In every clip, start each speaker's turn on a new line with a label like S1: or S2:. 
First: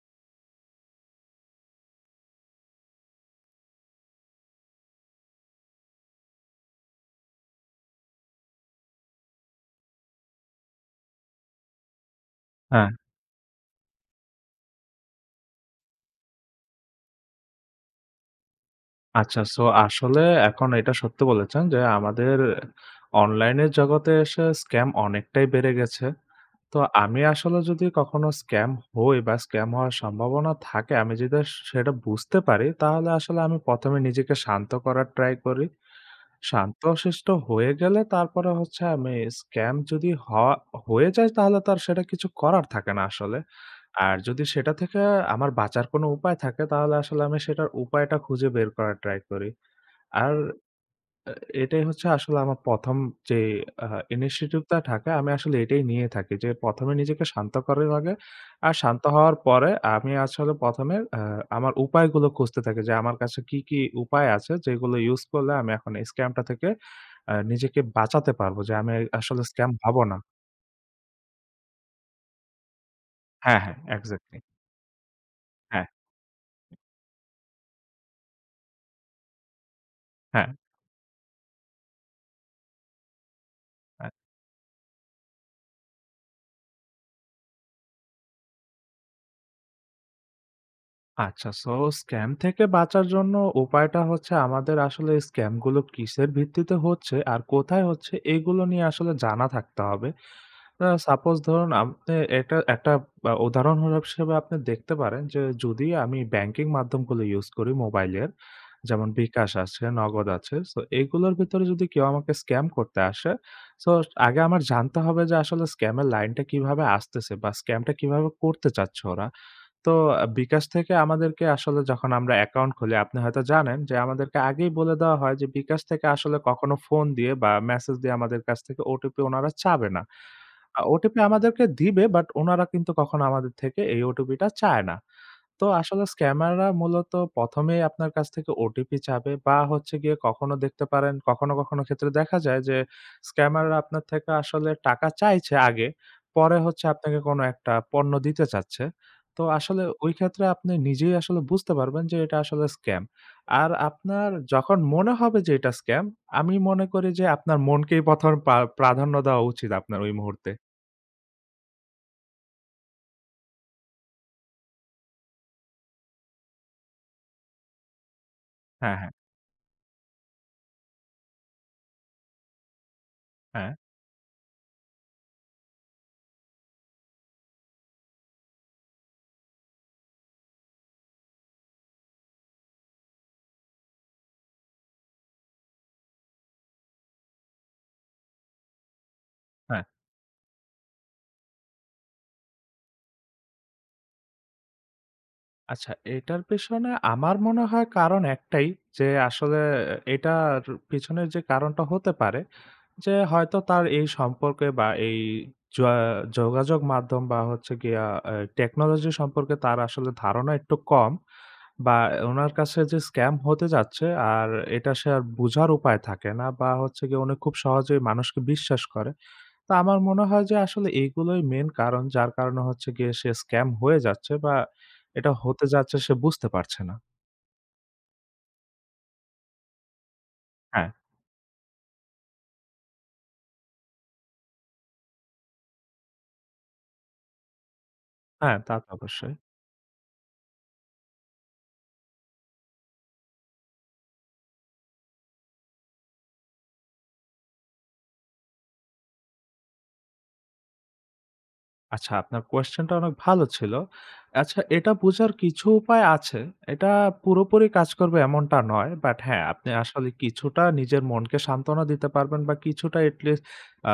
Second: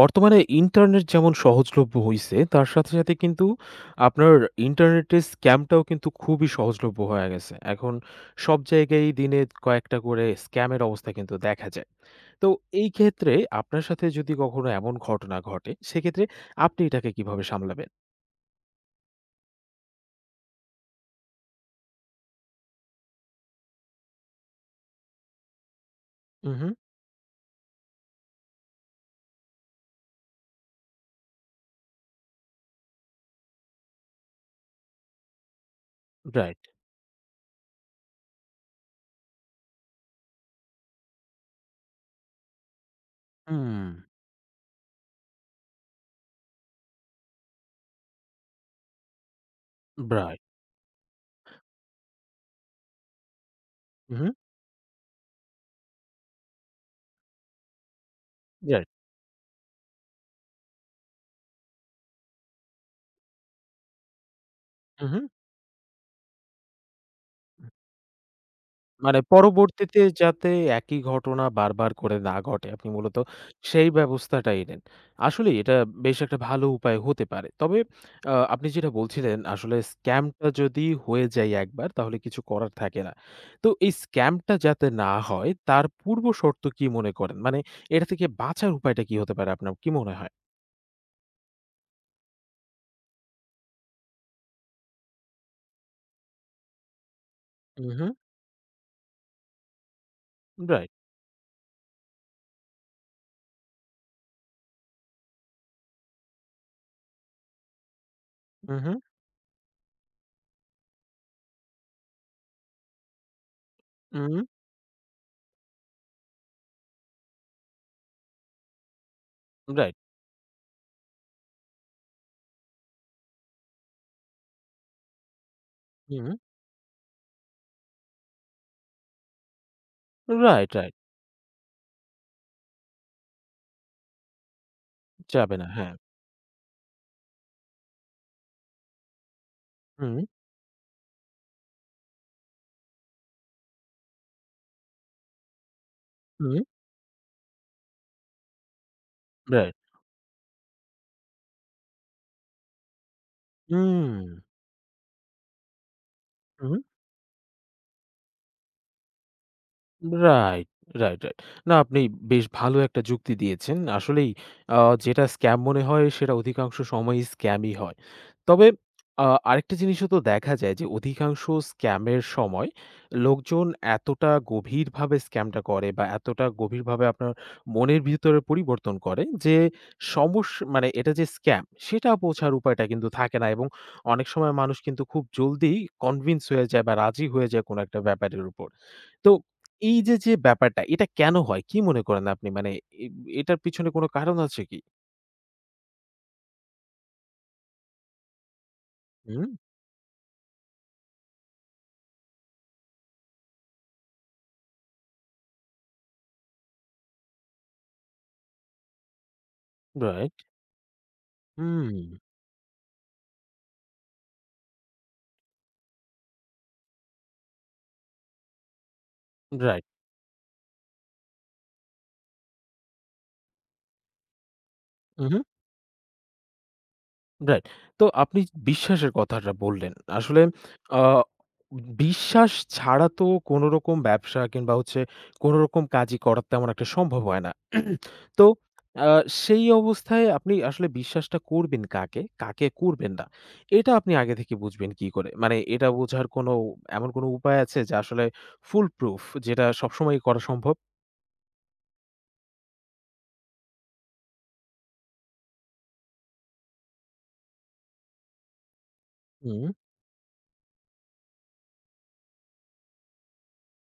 S1: বর্তমানে ইন্টারনেট যেমন সহজলভ্য হইছে, তার সাথে কিন্তু আপনার ইন্টারনেটের স্ক্যামটাও কিন্তু খুবই সহজলভ্য হয়ে গেছে। এখন সব জায়গায়ই দিনে কয়েকটা করে স্ক্যামের অবস্থা কিন্তু দেখা যায়। তো
S2: হ্যাঁ,
S1: এই ক্ষেত্রে আপনার সাথে যদি কখনো এমন ঘটনা ঘটে, সেক্ষেত্রে আপনি এটাকে কিভাবে সামলাবেন?
S2: আচ্ছা। সো আসলে এখন এটা সত্য বলেছেন যে, আমাদের অনলাইনের জগতে এসে স্ক্যাম অনেকটাই বেড়ে গেছে।
S1: উহু,
S2: তো আমি আসলে যদি কখনো স্ক্যাম হই বা স্ক্যাম হওয়ার সম্ভাবনা থাকে, আমি যদি সেটা বুঝতে পারি, তাহলে আসলে আমি ১ম এ নিজেকে শান্ত করার ট্রাই করি।
S1: রাইট।
S2: শান্তশিষ্ট হয়ে গেলে তারপরে হচ্ছে আমি স্ক্যাম যদি হয়ে যায় তাহলে তো আর সেটা কিছু করার থাকে না আসলে।
S1: হুম।
S2: আর যদি সেটা থেকে আমার বাঁচার কোনো উপায় থাকে তাহলে আসলে আমি সেটার উপায়টা খুঁজে বের করার ট্রাই করি। আর
S1: রাইট।
S2: আ এটাই হচ্ছে আসলে আমার ১ম যে আ
S1: উহু,
S2: initiative টা থাকে, আমি আসলে এটাই নিয়ে থাকি যে ১ম এ নিজেকে শান্ত করার আগে আর
S1: রাইট।
S2: শান্ত হওয়ার পরে আমি আসলে ১ম এ আমার উপায়গুলো খুঁজতে থাকি যে আমার কাছে কি, কি উপায় আছে যেগুলো
S1: উহু।
S2: ইউজ করলে আমি এখন এই স্ক্যামটা থেকে নিজেকে বাঁচাতে পারবো, যে আমি
S1: মানে
S2: আসলে স্ক্যাম
S1: পরবর্তীতে
S2: হবো না।
S1: যাতে একই ঘটনা বারবার করে না ঘটে, আপনি মূলত
S2: হ্যাঁ, হ্যাঁ,
S1: সেই
S2: এক্সাক্টলি।
S1: ব্যবস্থাটাই নেন। আসলেই এটা
S2: হ্যাঁ,
S1: বেশ একটা ভালো উপায় হতে পারে। তবে আপনি যেটা বলছিলেন আসলে স্ক্যামটা
S2: হ্যাঁ,
S1: যদি হয়ে যায় একবার তাহলে কিছু করার থাকে না। তো এই
S2: হ্যাঁ।
S1: স্ক্যামটা যাতে না হয় তার পূর্ব শর্ত কি মনে করেন? মানে এটা থেকে বাঁচার উপায়টা কি হতে পারে আপনার কি মনে হয়?
S2: আচ্ছা, সো স্ক্যাম থেকে বাঁচার জন্য উপায়টা হচ্ছে, আমাদের আসলে স্ক্যাম গুলো কিসের ভিত্তিতে হচ্ছে আর কোথায়
S1: হুম, হুম।
S2: হচ্ছে এগুলো নিয়ে আসলে জানা থাকতে হবে। না,
S1: রাইট।
S2: সাপোজ ধরুন আপনি, এটা একটা উদাহরণ হিসেবে আপনি দেখতে পারেন, যে যদি আমি ব্যাংকিং মাধ্যমগুলো ইউজ করি মোবাইলের,
S1: হুম, হুম।
S2: যেমন বিকাশ আছে, নগদ আছে। সো এগুলোর ভিতরে যদি কেউ আমাকে স্ক্যাম করতে আসে, সো
S1: হুম,
S2: আগে আমার জানতে হবে যে আসলে স্ক্যামের লাইনটা কিভাবে আসতেছে বা স্ক্যামটা কিভাবে করতে চাচ্ছে ওরা। তো
S1: রাইট।
S2: বিকাশ থেকে আমাদেরকে আসলে, যখন আমরা অ্যাকাউন্ট খুলি আপনি হয়তো জানেন যে আমাদেরকে আগেই বলে দেওয়া হয় যে বিকাশ থেকে
S1: হুম,
S2: আসলে কখনো ফোন দিয়ে বা মেসেজ দিয়ে আমাদের কাছ থেকে ওটিপি ওনারা চাবে না।
S1: Right, right.
S2: ওটিপি আমাদেরকে দিবে, বাট উনারা কিন্তু কখনো আমাদের থেকে এই ওটিপিটা চায় না।
S1: যাবে
S2: তো
S1: না। হ্যাঁ।
S2: আসলে স্ক্যামাররা মূলত ১ম এই আপনার কাছ থেকে ওটিপি চাবে, বা হচ্ছে গিয়ে
S1: হুম,
S2: কখনো দেখতে পারেন, কখনো ক্ষেত্রে দেখা যায় যে স্ক্যামাররা আপনার থেকে আসলে টাকা চাইছে আগে। পরে
S1: হুম,
S2: হচ্ছে আপনাকে কোনো একটা পণ্য দিতে চাচ্ছে। তো
S1: রাইট।
S2: আসলে ওই ক্ষেত্রে আপনি নিজেই আসলে বুঝতে পারবেন যে এটা আসলে স্ক্যাম। আর
S1: হুম।
S2: আপনার যখন মনে হবে যে এটা স্ক্যাম, আমি
S1: হুম।
S2: মনে করি যে আপনার মনকেই ১ম প্রাধান্য দেওয়া উচিত আপনার ওই মুহূর্তে।
S1: Right, right, right. না আপনি বেশ ভালো একটা যুক্তি দিয়েছেন। আসলেই আ যেটা স্ক্যাম মনে হয় সেটা অধিকাংশ সময়ই স্ক্যামই হয়। তবে
S2: হ্যাঁ, হ্যাঁ,
S1: আরেকটা জিনিসও তো দেখা যায় যে অধিকাংশ স্ক্যামের সময় লোকজন
S2: হ্যাঁ,
S1: এতটা গভীরভাবে স্ক্যামটা করে বা এতটা গভীরভাবে আপনার মনের ভিতরে পরিবর্তন করে যে সমস মানে এটা যে স্ক্যাম সেটা বোঝার উপায়টা কিন্তু থাকে না এবং অনেক সময় মানুষ কিন্তু খুব জলদি কনভিন্স হয়ে যায় বা রাজি হয়ে যায় কোনো একটা ব্যাপারের উপর। তো
S2: হ্যাঁ।
S1: এই যে, যে ব্যাপারটা, এটা কেন হয়? কি মনে করেন আপনি? মানে এ এটার পিছনে কোন কারণ আছে কি?
S2: আচ্ছা, এটার পেছনে আমার মনে হয় কারণ একটাই, যে
S1: হুম,
S2: আসলে এটার পিছনের যে কারণটা হতে পারে, যে হয়তো তার এই সম্পর্কে বা এই যোয়া যোগাযোগ মাধ্যম বা হচ্ছে গিয়া টেকনোলজি সম্পর্কে তার আসলে
S1: রাইট।
S2: ধারণা একটু কম,
S1: হুম,
S2: বা উনার কাছে যে স্ক্যাম হতে যাচ্ছে আর এটা সে আর বুঝার উপায় থাকে না, বা হচ্ছে গিয়ে উনি খুব সহজেই মানুষকে বিশ্বাস করে। তো
S1: রাইট।
S2: আমার মনে হয় যে আসলে এইগুলোই মেইন কারণ, যার কারণে হচ্ছে গিয়ে সে স্ক্যাম হয়ে যাচ্ছে বা এটা
S1: উহু,
S2: হতে যাচ্ছে সে বুঝতে পারছে না।
S1: রাইট। তো আপনি বিশ্বাসের কথাটা বললেন। আসলে
S2: হ্যাঁ,
S1: আ বিশ্বাস ছাড়া তো কোন রকম ব্যবসা কিংবা হচ্ছে কোন রকম কাজই করা তেমন একটা সম্ভব হয় না। তো
S2: হ্যাঁ, তা তো
S1: আ
S2: অবশ্যই।
S1: সেই অবস্থায় আপনি আসলে বিশ্বাসটা করবেন কাকে, কাকে করবেন না। এটা আপনি আগে থেকে বুঝবেন কি করে? মানে এটা বোঝার কোনো এমন কোনো উপায় আছে যা আসলে ফুল প্রুফ যেটা সবসময়ই করা সম্ভব?
S2: আচ্ছা, আপনার কোয়েশ্চেনটা অনেক ভালো ছিল। আচ্ছা, এটা বোঝার কিছু উপায় আছে। এটা পুরোপুরি কাজ করবে এমনটা নয়। বাট হ্যাঁ,
S1: হুম,
S2: আপনি আসলে কিছুটা নিজের মনকে সান্ত্বনা দিতে পারবেন বা কিছুটা এটলিস্ট আ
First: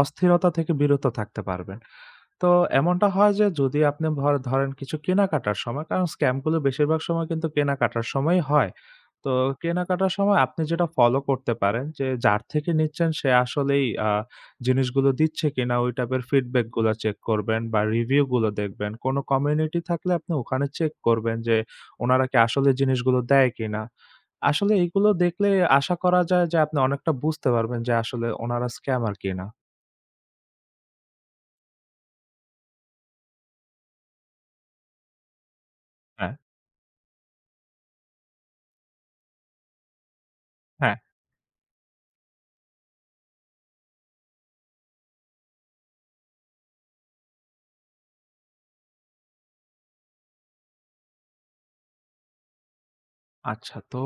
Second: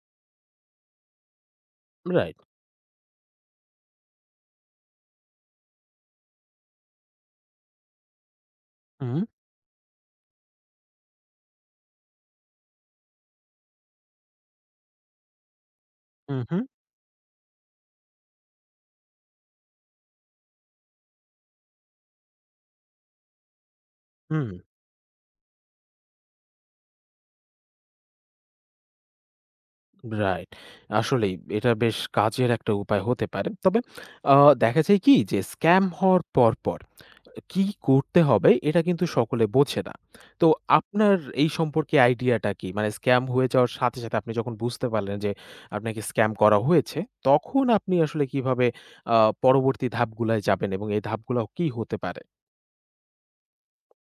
S2: অস্থিরতা থেকে বিরত থাকতে পারবেন।
S1: রাইট।
S2: তো এমনটা হয় যে, যদি আপনি ভর ধরেন কিছু কেনাকাটার সময়, কারণ স্ক্যাম গুলো বেশিরভাগ সময় কিন্তু কেনাকাটার সময়ই হয়।
S1: হুম,
S2: তো কেনাকাটার সময় আপনি যেটা ফলো করতে পারেন, যে যার থেকে নিচ্ছেন সে আসলেই জিনিসগুলো দিচ্ছে কিনা, ওই টাইপের
S1: হুম, হুম,
S2: ফিডব্যাক গুলা চেক করবেন বা রিভিউ গুলো দেখবেন। কোনো কমিউনিটি থাকলে আপনি ওখানে চেক করবেন যে উনারা কি আসলে জিনিসগুলো দেয় কিনা?
S1: হুম,
S2: আসলে এগুলো দেখলে আশা করা যায় যে আপনি অনেকটা বুঝতে পারবেন যে আসলে ওনারা স্ক্যামার কিনা।
S1: রাইট। আসলেই এটা বেশ কাজের একটা উপায় হতে পারে। তবে আ দেখা যায় কি যে স্ক্যাম হওয়ার
S2: হ্যাঁ,
S1: পরপর কি করতে হবে এটা কিন্তু সকলে বোঝে না। তো
S2: হ্যাঁ।
S1: আপনার এই সম্পর্কে আইডিয়াটা কি? মানে স্ক্যাম হয়ে যাওয়ার সাথে আপনি যখন বুঝতে পারলেন যে আপনাকে স্ক্যাম করা হয়েছে, তখন আপনি আসলে কিভাবে আ পরবর্তী ধাপগুলায় যাবেন এবং এই ধাপগুলা কি হতে পারে?
S2: আচ্ছা, তো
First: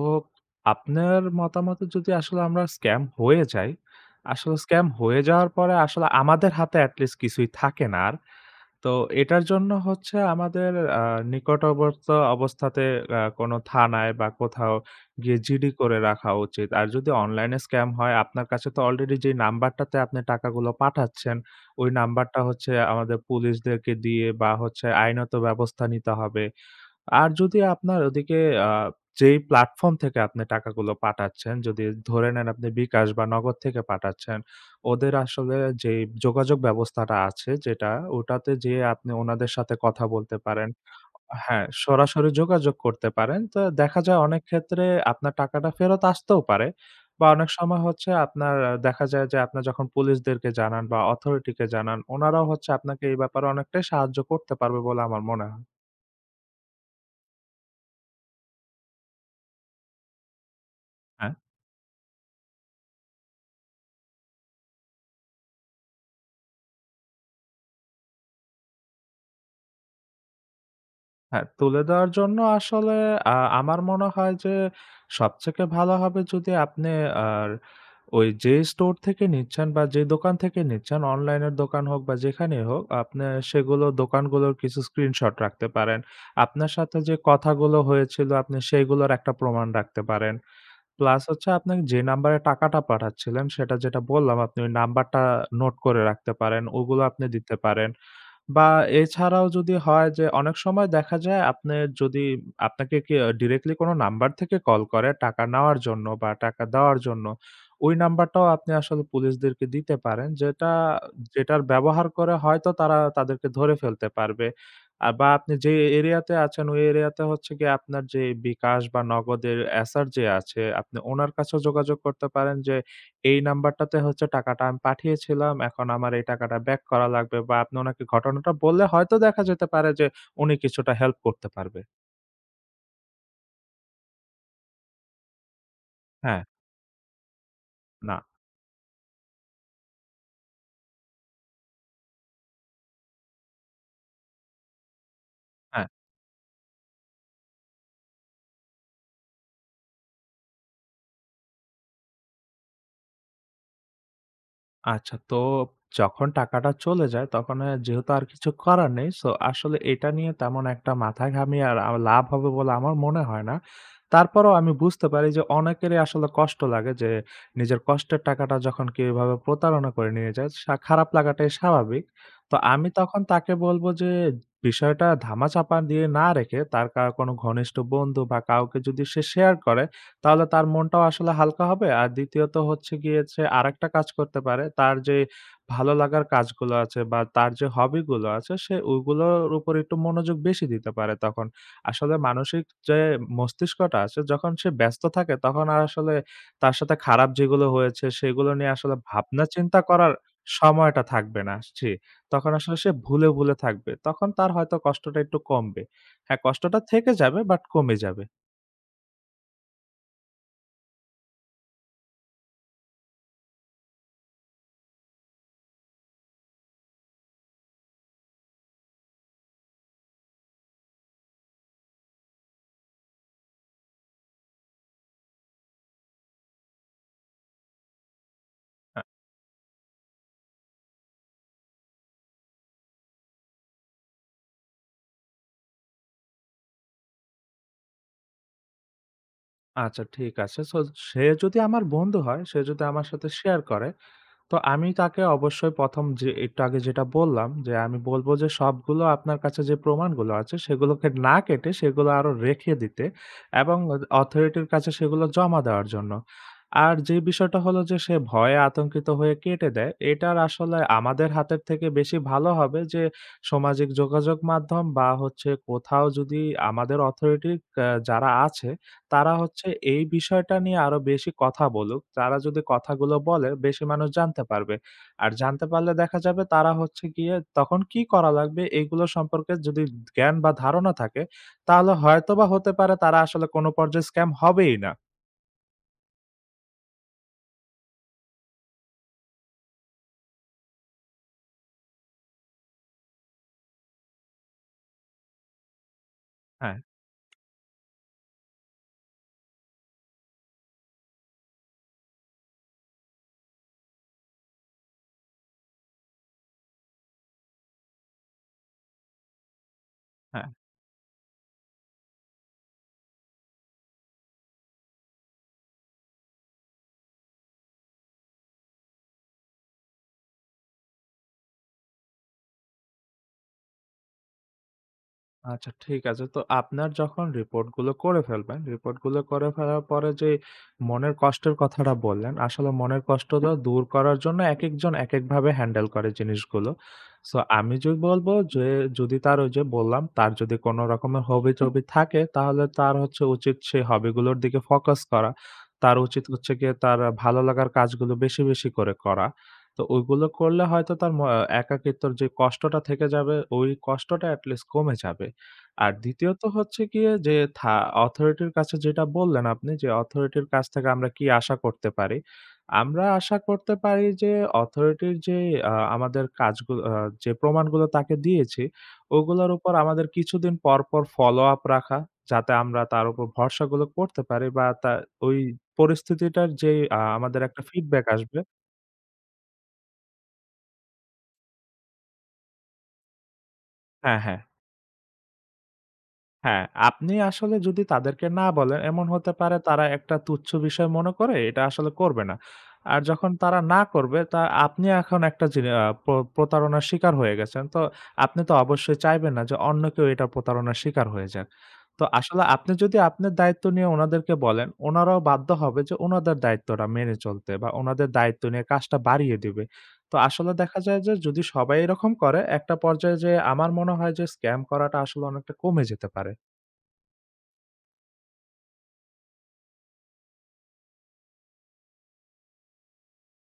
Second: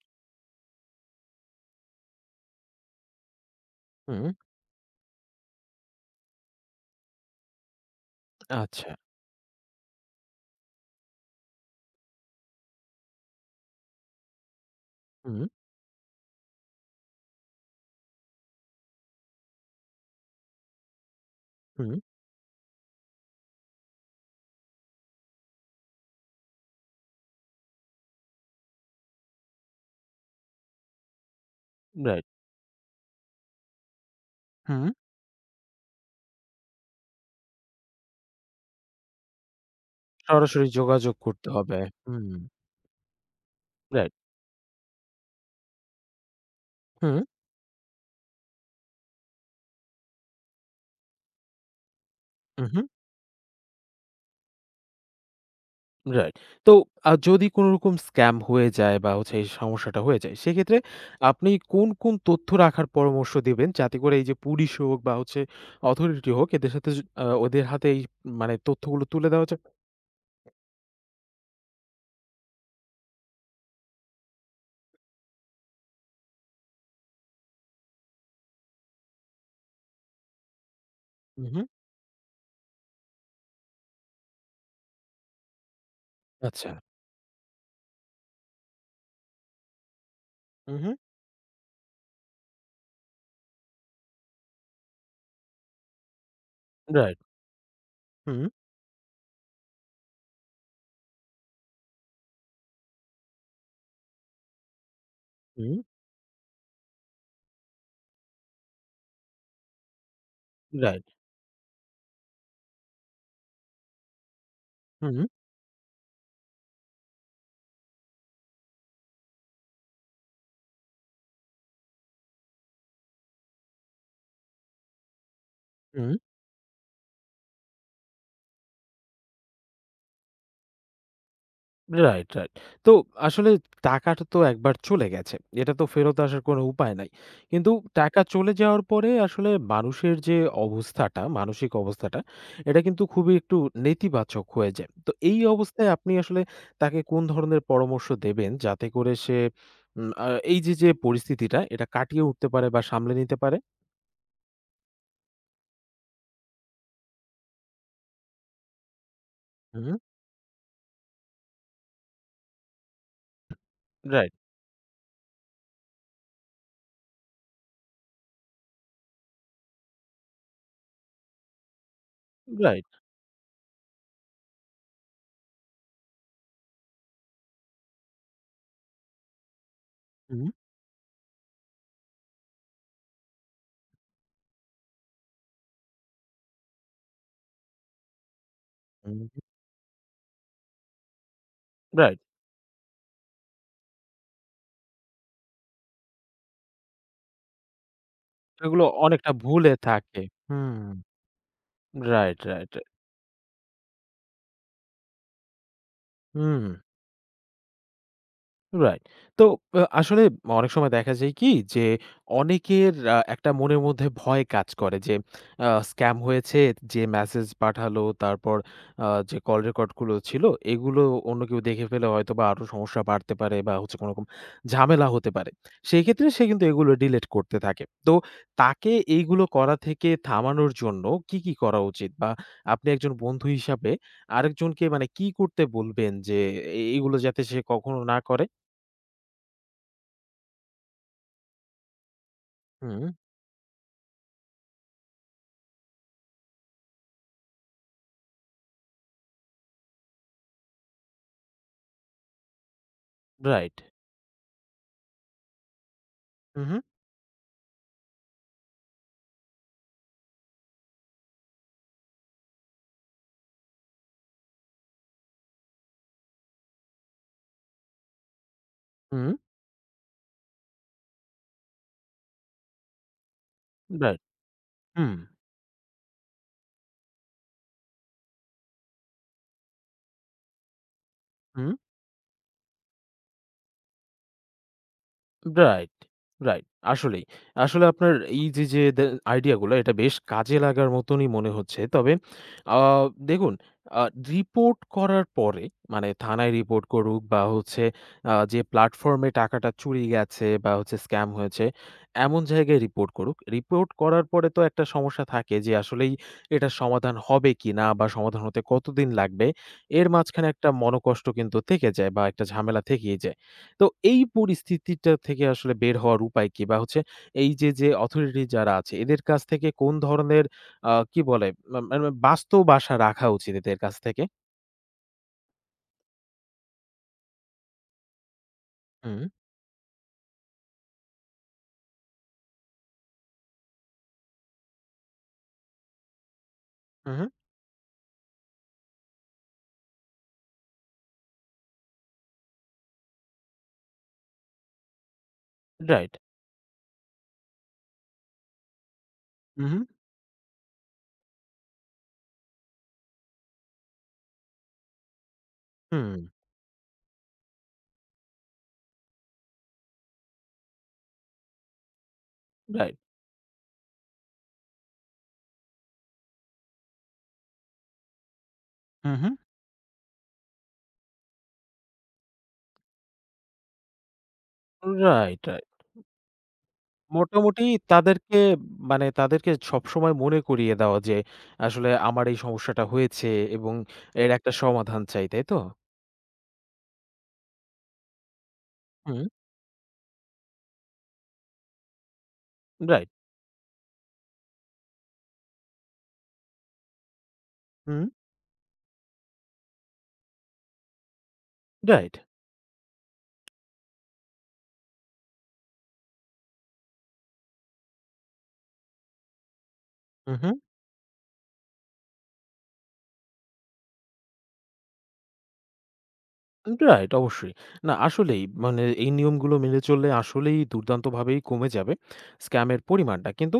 S2: আপনার মতামতে যদি আসলে আমরা স্ক্যাম হয়ে যাই,
S1: হুম,
S2: আসলে স্ক্যাম হয়ে যাওয়ার পরে আসলে আমাদের হাতে at least কিছুই থাকে না আর।
S1: আচ্ছা।
S2: তো এটার জন্য হচ্ছে আমাদের আ নিকটবর্তী অবস্থাতে কোনো থানায় বা কোথাও গিয়ে
S1: হুম,
S2: জিডি করে রাখা উচিত। আর যদি অনলাইনে স্ক্যাম হয়, আপনার কাছে তো অলরেডি যেই নাম্বারটাতে আপনি টাকাগুলো পাঠাচ্ছেন, ওই
S1: হুম,
S2: নাম্বারটা হচ্ছে আমাদের পুলিশদেরকে দিয়ে বা হচ্ছে আইনত ব্যবস্থা নিতে হবে। আর যদি আপনার ওদিকে আ যেই প্ল্যাটফর্ম থেকে আপনি টাকাগুলো পাঠাচ্ছেন, যদি
S1: রাইট।
S2: ধরে নেন আপনি বিকাশ বা নগদ থেকে পাঠাচ্ছেন,
S1: হুম,
S2: ওদের আসলে যেই যোগাযোগ ব্যবস্থাটা আছে যেটা, ওটাতে যেয়ে আপনি ওনাদের সাথে কথা বলতে
S1: সরাসরি
S2: পারেন।
S1: যোগাযোগ করতে
S2: হ্যাঁ,
S1: হবে। হুম,
S2: সরাসরি যোগাযোগ করতে পারেন। তো দেখা
S1: রাইট।
S2: যায় অনেক ক্ষেত্রে আপনার টাকাটা ফেরত আসতেও পারে,
S1: হুম,
S2: বা অনেক সময় হচ্ছে আপনার, দেখা যায় যে আপনার যখন পুলিশদেরকে জানান বা অথরিটিকে জানান, ওনারাও হচ্ছে
S1: উহু।
S2: আপনাকে এই ব্যাপারে অনেকটাই সাহায্য করতে পারবে বলে আমার মনে হয়।
S1: রাইট। তো যদি কোনরকম স্ক্যাম হয়ে যায় বা হচ্ছে এই সমস্যাটা হয়ে যায়, সেক্ষেত্রে
S2: হ্যাঁ।
S1: আপনি কোন, কোন তথ্য রাখার পরামর্শ দিবেন? যাতে করে এই যে পুলিশ হোক বা হচ্ছে অথরিটি হোক এদের সাথে য আ ওদের হাতে এই মানে তথ্যগুলো তুলে দেওয়া যায়?
S2: হ্যাঁ, তুলে দেওয়ার জন্য আসলে আ আমার মনে হয় যে সবথেকে ভালো হবে যদি আপনি, আর ওই যে স্টোর থেকে নিচ্ছেন বা যে দোকান থেকে নিচ্ছেন, অনলাইনের
S1: উহু,
S2: দোকান হোক বা যেখানেই হোক, আপনি সেগুলো দোকানগুলোর কিছু স্ক্রিনশট রাখতে পারেন।
S1: আচ্ছা।
S2: আপনার সাথে যে কথাগুলো হয়েছিল আপনি সেইগুলোর একটা প্রমাণ রাখতে পারেন।
S1: উহু,
S2: প্লাস হচ্ছে আপনাকে যে নাম্বারে টাকাটা পাঠাচ্ছিলেন, সেটা যেটা বললাম, আপনি ওই নাম্বারটা নোট করে রাখতে পারেন। ওগুলো
S1: রাইট।
S2: আপনি দিতে পারেন।
S1: হুম,
S2: বা এছাড়াও যদি হয় যে, অনেক সময় দেখা যায় আপনি যদি, আপনাকে কি ডিরেক্টলি কোন নাম্বার থেকে কল করে টাকা
S1: হুম,
S2: নেওয়ার জন্য বা টাকা দেওয়ার জন্য, ওই নাম্বারটাও আপনি আসলে পুলিশদেরকে দিতে পারেন। যেটা
S1: রাইট।
S2: যেটার ব্যবহার করে হয়তো তারা তাদেরকে ধরে ফেলতে পারবে। বা
S1: হুম,
S2: আপনি যে এরিয়াতে আছেন, ওই এরিয়াতে হচ্ছে গিয়ে আপনার যে বিকাশ বা নগদের এসার যে আছে, আপনি ওনার কাছেও যোগাযোগ করতে পারেন যে এই নাম্বারটাতে হচ্ছে টাকাটা আমি পাঠিয়েছিলাম। এখন আমার
S1: হুম।
S2: এই টাকাটা ব্যাক করা লাগবে, বা আপনি উনাকে ঘটনাটা বললে হয়তো দেখা যেতে পারে যে উনি কিছুটা হেল্প করতে পারবে।
S1: Right, right. তো আসলে টাকাটা তো একবার চলে গেছে। এটা তো ফেরত
S2: হ্যাঁ,
S1: আসার কোনো উপায় নাই। কিন্তু
S2: না।
S1: টাকা চলে যাওয়ার পরে আসলে মানুষের যে অবস্থাটা, মানসিক অবস্থাটা, এটা কিন্তু খুবই একটু নেতিবাচক হয়ে যায়। তো এই অবস্থায় আপনি আসলে তাকে কোন ধরনের পরামর্শ দেবেন যাতে করে সে উম আ এই যে, যে পরিস্থিতিটা এটা কাটিয়ে উঠতে পারে বা সামলে নিতে পারে?
S2: আচ্ছা, তো যখন টাকাটা চলে যায় তখন যেহেতু আর কিছু করার নেই। সো আসলে
S1: হুম,
S2: এটা নিয়ে তেমন একটা মাথা ঘামিয়ে আর লাভ হবে বলে আমার মনে হয় না।
S1: রাইট,
S2: তারপরেও আমি বুঝতে পারি যে অনেকেরই আসলে কষ্ট লাগে, যে নিজের কষ্টের টাকাটা যখন কেউ এভাবে প্রতারণা করে নিয়ে যায়, খারাপ লাগাটাই স্বাভাবিক। তো আমি
S1: রাইট।
S2: তখন তাকে বলব যে বিষয়টা ধামাচাপা দিয়ে না রেখে, তার কোনো ঘনিষ্ঠ বন্ধু বা কাউকে যদি সে শেয়ার করে, তাহলে
S1: হুম,
S2: তার মনটাও আসলে হালকা হবে। আর দ্বিতীয়ত হচ্ছে গিয়ে যে আরেকটা কাজ করতে পারে, তার যে ভালো লাগার কাজগুলো আছে বা তার যে হবিগুলো আছে, সে
S1: হুম,
S2: ওইগুলোর উপর একটু মনোযোগ বেশি দিতে পারে তখন। আসলে
S1: রাইট।
S2: মানসিক যে মস্তিষ্কটা আছে, যখন সে ব্যস্ত থাকে তখন আর আসলে তার সাথে খারাপ যেগুলো হয়েছে, সেগুলো নিয়ে
S1: সেগুলো
S2: আসলে
S1: অনেকটা
S2: ভাবনা
S1: ভুলে
S2: চিন্তা করার
S1: থাকে। হুম,
S2: সময়টা থাকবে না। জি।
S1: রাইট,
S2: তখন
S1: রাইট,
S2: আসলে সে
S1: রাইট।
S2: ভুলে, ভুলে থাকবে। তখন তার হয়তো কষ্টটা একটু কমবে। হ্যাঁ,
S1: হুম।
S2: কষ্টটা থেকে যাবে বাট কমে যাবে।
S1: রাইট। তো আসলে অনেক সময় দেখা যায় কি যে অনেকের একটা মনের মধ্যে ভয় কাজ করে যে স্ক্যাম হয়েছে, যে মেসেজ পাঠালো, তারপর যে কল রেকর্ড গুলো ছিল এগুলো অন্য কেউ দেখে ফেলে হয়তোবা আরো সমস্যা বাড়তে পারে বা হচ্ছে কোনোরকম ঝামেলা হতে পারে। সেই ক্ষেত্রে সে কিন্তু এগুলো ডিলিট করতে থাকে। তো তাকে এইগুলো করা থেকে থামানোর জন্য কি, কি করা উচিত? বা আপনি একজন বন্ধু হিসাবে আরেকজনকে মানে কি করতে বলবেন যে এগুলো যাতে সে কখনো না করে?
S2: আচ্ছা, ঠিক আছে। সো সে যদি আমার বন্ধু হয়, সে যদি
S1: হুম,
S2: আমার সাথে শেয়ার করে, তো আমি তাকে অবশ্যই ১ম, যে একটু আগে যেটা বললাম, যে আমি বলব যে সবগুলো আপনার কাছে যে প্রমাণগুলো আছে সেগুলোকে না কেটে সেগুলো আরো রেখে দিতে, এবং
S1: রাইট।
S2: অথরিটির কাছে সেগুলো জমা দেওয়ার জন্য।
S1: হু, হু।
S2: আর যে বিষয়টা হলো যে সে ভয়ে আতঙ্কিত হয়ে কেটে দেয়, এটার আসলে আমাদের হাতের থেকে বেশি ভালো হবে যে সামাজিক যোগাযোগ মাধ্যম বা হচ্ছে কোথাও যদি আমাদের অথরিটি যারা আছে,
S1: হুম,
S2: তারা হচ্ছে এই বিষয়টা নিয়ে আরো বেশি কথা বলুক। তারা যদি কথাগুলো বলে, বেশি মানুষ
S1: রাইট।
S2: জানতে পারবে।
S1: হুম।
S2: আর জানতে পারলে দেখা যাবে, তারা হচ্ছে গিয়ে তখন কি করা লাগবে এগুলো সম্পর্কে যদি জ্ঞান বা ধারণা থাকে,
S1: হু।
S2: তাহলে হয়তোবা হতে পারে তারা আসলে কোন পর্যায়ে স্ক্যাম হবেই না।
S1: Right, right. আসলেই। আসলে আপনার এই যে, যে আইডিয়াগুলা এটা বেশ কাজে লাগার মতনই মনে হচ্ছে। তবে আ দেখুন আ রিপোর্ট করার পরে মানে থানায়
S2: হ্যাঁ,
S1: রিপোর্ট করুক বা হচ্ছে যে প্ল্যাটফর্ম এ টাকাটা চুরি গেছে বা হচ্ছে স্ক্যাম হয়েছে, এমন জায়গায় রিপোর্ট করুক। রিপোর্ট করার পরে তো একটা সমস্যা থাকে যে আসলেই এটার সমাধান হবে কিনা বা সমাধান হতে কতদিন লাগবে? এর
S2: হ্যাঁ।
S1: মাঝখানে একটা মনোকষ্ট কিন্তু থেকে যায় বা একটা ঝামেলা থেকেই যায়। তো এই পরিস্থিতিটা থেকে আসলে বের হওয়ার উপায় কি? বা হচ্ছে এই যে, যে অথরিটি যারা আছে এদের কাছ থেকে কোন ধরনের আ কি বলে মানে বাস্তব আশা রাখা উচিত এদের কাছ থেকে?
S2: আচ্ছা, ঠিক আছে। তো আপনার যখন রিপোর্টগুলো করে ফেলবেন, রিপোর্টগুলো
S1: হুম,
S2: করে ফেলার পরে যে মনের কষ্টের কথাটা বললেন, আসলে মনের কষ্টটা দূর করার জন্য একেকজন একেকভাবে হ্যান্ডেল করে জিনিসগুলো।
S1: হু, হু,
S2: সো আমি যদি বলবো যে, যদি তার, ওই যে বললাম, তার যদি কোনো রকমের হবি-টবি থাকে, তাহলে তার হচ্ছে উচিত সেই হবিগুলোর দিকে ফোকাস করা। তার
S1: রাইট।
S2: উচিত হচ্ছে গিয়ে তার ভালো লাগার কাজগুলো বেশি, বেশি করে করা।
S1: হু, হু,
S2: তো ওইগুলো করলে হয়তো তার একাকিত্বর যে কষ্টটা থেকে যাবে, ওই কষ্টটা এটলিস্ট কমে যাবে। আর
S1: হুম,
S2: দ্বিতীয়ত হচ্ছে গিয়ে যে অথরিটির কাছে যেটা বললেন, আপনি, যে অথরিটির কাছ থেকে আমরা কি আশা করতে পারি?
S1: রাইট।
S2: আমরা আশা করতে পারি যে অথরিটির যে আমাদের কাজগুলো, যে প্রমাণগুলো তাকে দিয়েছি,
S1: হু, হু।
S2: ওগুলোর উপর আমাদের কিছুদিন পর, পর follow-up রাখা। যাতে আমরা তার উপর ভরসাগুলো করতে পারি বা তা, ওই
S1: রাইট, রাইট।
S2: পরিস্থিতিটার যে আমাদের একটা
S1: মোটামুটি
S2: feedback
S1: তাদেরকে
S2: আসবে।
S1: মানে তাদেরকে সবসময় মনে করিয়ে দেওয়া যে আসলে আমার এই সমস্যাটা হয়েছে এবং
S2: হ্যাঁ,
S1: এর
S2: হ্যাঁ।
S1: একটা সমাধান চাই, তাই তো?
S2: হ্যাঁ, আপনি আসলে যদি তাদেরকে না বলেন, এমন
S1: হুম,
S2: হতে পারে তারা একটা তুচ্ছ বিষয় মনে করে এটা আসলে করবে না। আর
S1: রাইট।
S2: যখন তারা না করবে, তা আপনি এখন একটা জিনি আ প্র প্রতারণার শিকার হয়ে গেছেন। তো
S1: হুম,
S2: আপনি তো অবশ্যই চাইবেন না যে অন্য কেউ এটা প্রতারণার শিকার হয়ে যাক। তো
S1: রাইট।
S2: আসলে আপনি যদি আপনার দায়িত্ব নিয়ে ওনাদেরকে বলেন, ওনারাও বাধ্য হবে যে ওনাদের দায়িত্বটা মেনে চলতে, বা ওনাদের দায়িত্ব নিয়ে কাজটা বাড়িয়ে দিবে। তো
S1: হু, হু।
S2: আসলে দেখা যায় যে, যদি সবাই এরকম করে একটা পর্যায়ে যেয়ে, আমার মনে হয় যে স্ক্যাম করাটা আসলে অনেকটা কমে যেতে পারে।
S1: উম রাইট অবশ্যই। না আসলেই মানে এই নিয়মগুলো মেনে চললে আসলেই দুর্দান্তভাবেই কমে যাবে স্ক্যামের পরিমাণটা। কিন্তু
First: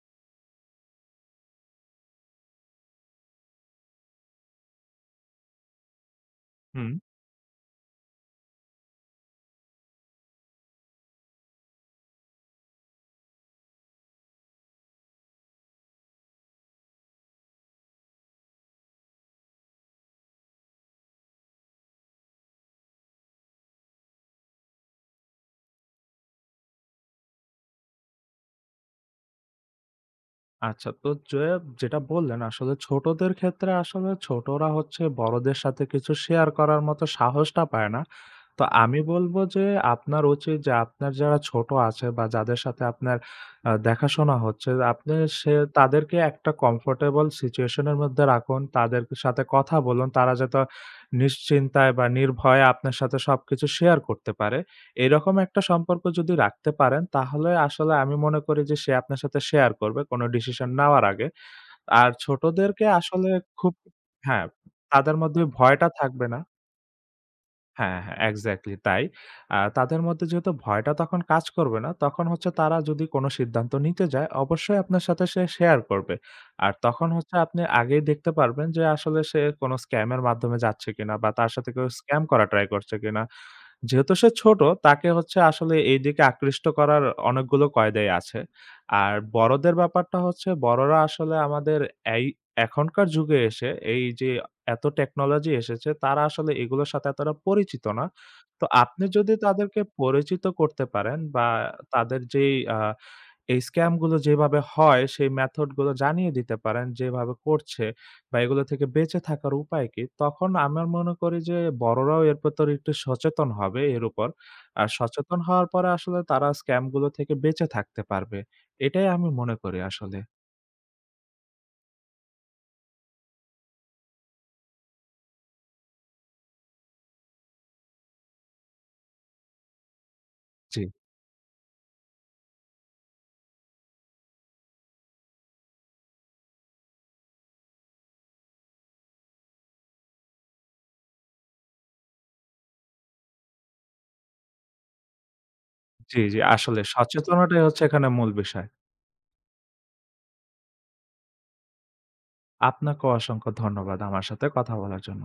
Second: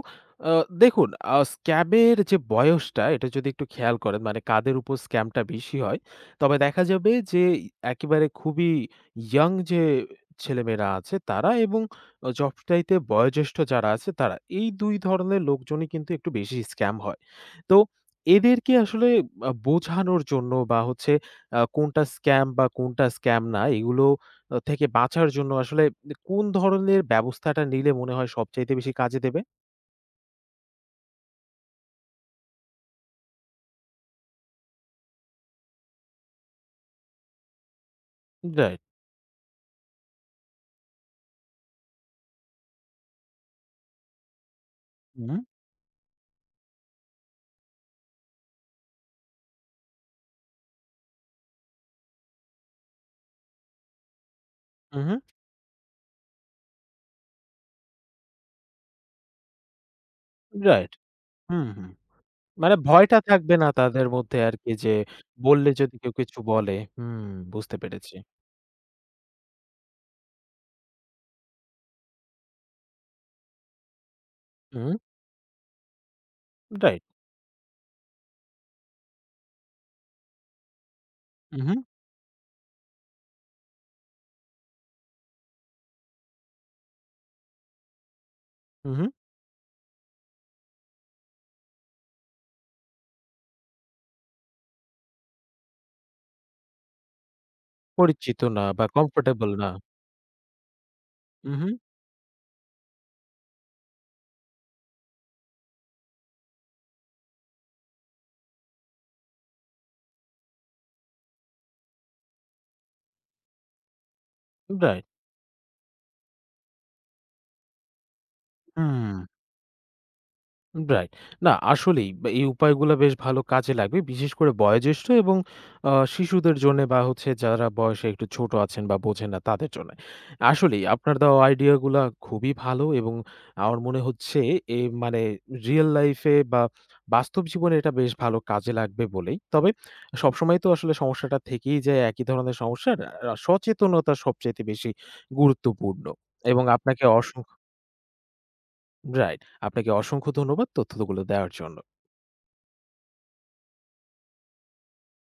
S1: আ দেখুন স্ক্যামের যে বয়সটা এটা যদি একটু খেয়াল করেন মানে কাদের উপর স্ক্যামটা বেশি হয়, তবে দেখা
S2: হুম,
S1: যাবে যে একেবারে খুবই ইয়াং যে ছেলেমেয়েরা আছে তারা এবং সবচাইতে বয়োজ্যেষ্ঠ যারা আছে তারা। এই ২ ধরনের লোকজনই কিন্তু একটু বেশি স্ক্যাম হয়। তো এদেরকে আসলে বোঝানোর জন্য বা হচ্ছে কোনটা স্ক্যাম বা কোনটা স্ক্যাম না এগুলো থেকে বাঁচার জন্য আসলে কোন ধরনের ব্যবস্থাটা নিলে মনে হয় সবচাইতে বেশি কাজে দেবে?
S2: আচ্ছা, তো যেটা বললেন আসলে ছোটদের ক্ষেত্রে, আসলে ছোটরা হচ্ছে বড়দের সাথে কিছু শেয়ার করার মতো সাহসটা পায় না। তো
S1: রাইট।
S2: আমি বলব যে, আপনার উচিত যে, আপনার যারা ছোট আছে বা যাদের সাথে আপনার দেখাশোনা হচ্ছে, আপনি,
S1: হুম,
S2: সে তাদেরকে একটা comfortable situation এর মধ্যে রাখুন। তাদের সাথে কথা বলুন। তারা যাতে নিশ্চিন্তায় বা নির্ভয়ে আপনার সাথে সবকিছু শেয়ার করতে পারে।
S1: হু, হু।
S2: এরকম একটা সম্পর্ক যদি রাখতে পারেন, তাহলে আসলে আমি মনে করি যে সে আপনার সাথে শেয়ার করবে কোন ডিসিশন
S1: রাইট।
S2: নেওয়ার আগে।
S1: হুম, হুম।
S2: আর
S1: মানে
S2: ছোটদেরকে
S1: ভয়টা
S2: আসলে
S1: থাকবে না
S2: খুব।
S1: তাদের মধ্যে
S2: হ্যাঁ,
S1: আরকি যে
S2: তাদের মধ্যে
S1: বললে
S2: ভয়টা
S1: যদি কেউ
S2: থাকবে
S1: কিছু
S2: না।
S1: বলে। হুম, বুঝতে
S2: হ্যাঁ,
S1: পেরেছি।
S2: হ্যাঁ, এক্সাক্টলি তাই। তাদের মধ্যে যেহেতু ভয়টা তখন কাজ করবে না, তখন হচ্ছে তারা যদি কোন সিদ্ধান্ত নিতে যায়, অবশ্যই
S1: হুম।
S2: আপনার সাথে সে শেয়ার করবে। আর
S1: রাইট।
S2: তখন হচ্ছে আপনি আগেই দেখতে পারবেন যে আসলে সে কোন স্ক্যাম এর মাধ্যমে যাচ্ছে কিনা, বা তার সাথে
S1: উহু,
S2: কেউ স্ক্যাম করা ট্রাই করছে কিনা। যেহেতু সে ছোট, তাকে হচ্ছে আসলে এই দিকে আকৃষ্ট করার অনেকগুলো কয়দাই আছে।
S1: উহু।
S2: আর বড়দের ব্যাপারটা হচ্ছে, বড়রা আসলে আমাদের এই এখনকার যুগে এসে এই যে এত টেকনোলজি এসেছে, তারা আসলে এগুলোর সাথে এতটা পরিচিত না।
S1: পরিচিত
S2: তো
S1: না বা
S2: আপনি যদি
S1: কমফোর্টেবল না।
S2: তাদেরকে পরিচিত করতে পারেন, বা
S1: উহু।
S2: তাদের যেই এই স্ক্যাম গুলো যেভাবে হয় সেই মেথড গুলো জানিয়ে দিতে পারেন যেভাবে করছে, বা এগুলো থেকে বেঁচে থাকার উপায় কি, তখন আমার মনে করি যে বড়রাও এর ভেতর একটু সচেতন হবে এর উপর। আর
S1: রাইট।
S2: সচেতন হওয়ার পরে আসলে তারা স্ক্যাম গুলো থেকে বেঁচে থাকতে পারবে।
S1: হুম।
S2: এটাই আমি মনে করি আসলে।
S1: রাইট। না আসলেই বা এই উপায়গুলা বেশ ভালো কাজে লাগবে। বিশেষ করে বয়োজ্যেষ্ঠ এবং শিশুদের জন্যে বা হচ্ছে যারা বয়সে একটু ছোট আছেন বা বোঝেন না তাদের জন্যে।
S2: জি,
S1: আসলেই আপনার দেওয়া আইডিয়াগুলা খুবই ভালো এবং আমার মনে হচ্ছে মানে রিয়াল লাইফ এ বা বাস্তব জীবনে এটা বেশ ভালো কাজে লাগবে বলেই। তবে সবসময় তো আসলে সমস্যাটা থেকেই যায় একই ধরনের সমস্যার। আ সচেতনতা সবচাইতে বেশি গুরুত্বপূর্ণ
S2: জি, জি,
S1: এবং
S2: আসলে
S1: আপনাকে অসংখ্য
S2: সচেতনতাই হচ্ছে এখানে মূল বিষয়।
S1: রাইট। আপনাকে অসংখ্য ধন্যবাদ তথ্যগুলো দেওয়ার জন্য।
S2: আপনাকেও অসংখ্য ধন্যবাদ আমার সাথে কথা বলার জন্য।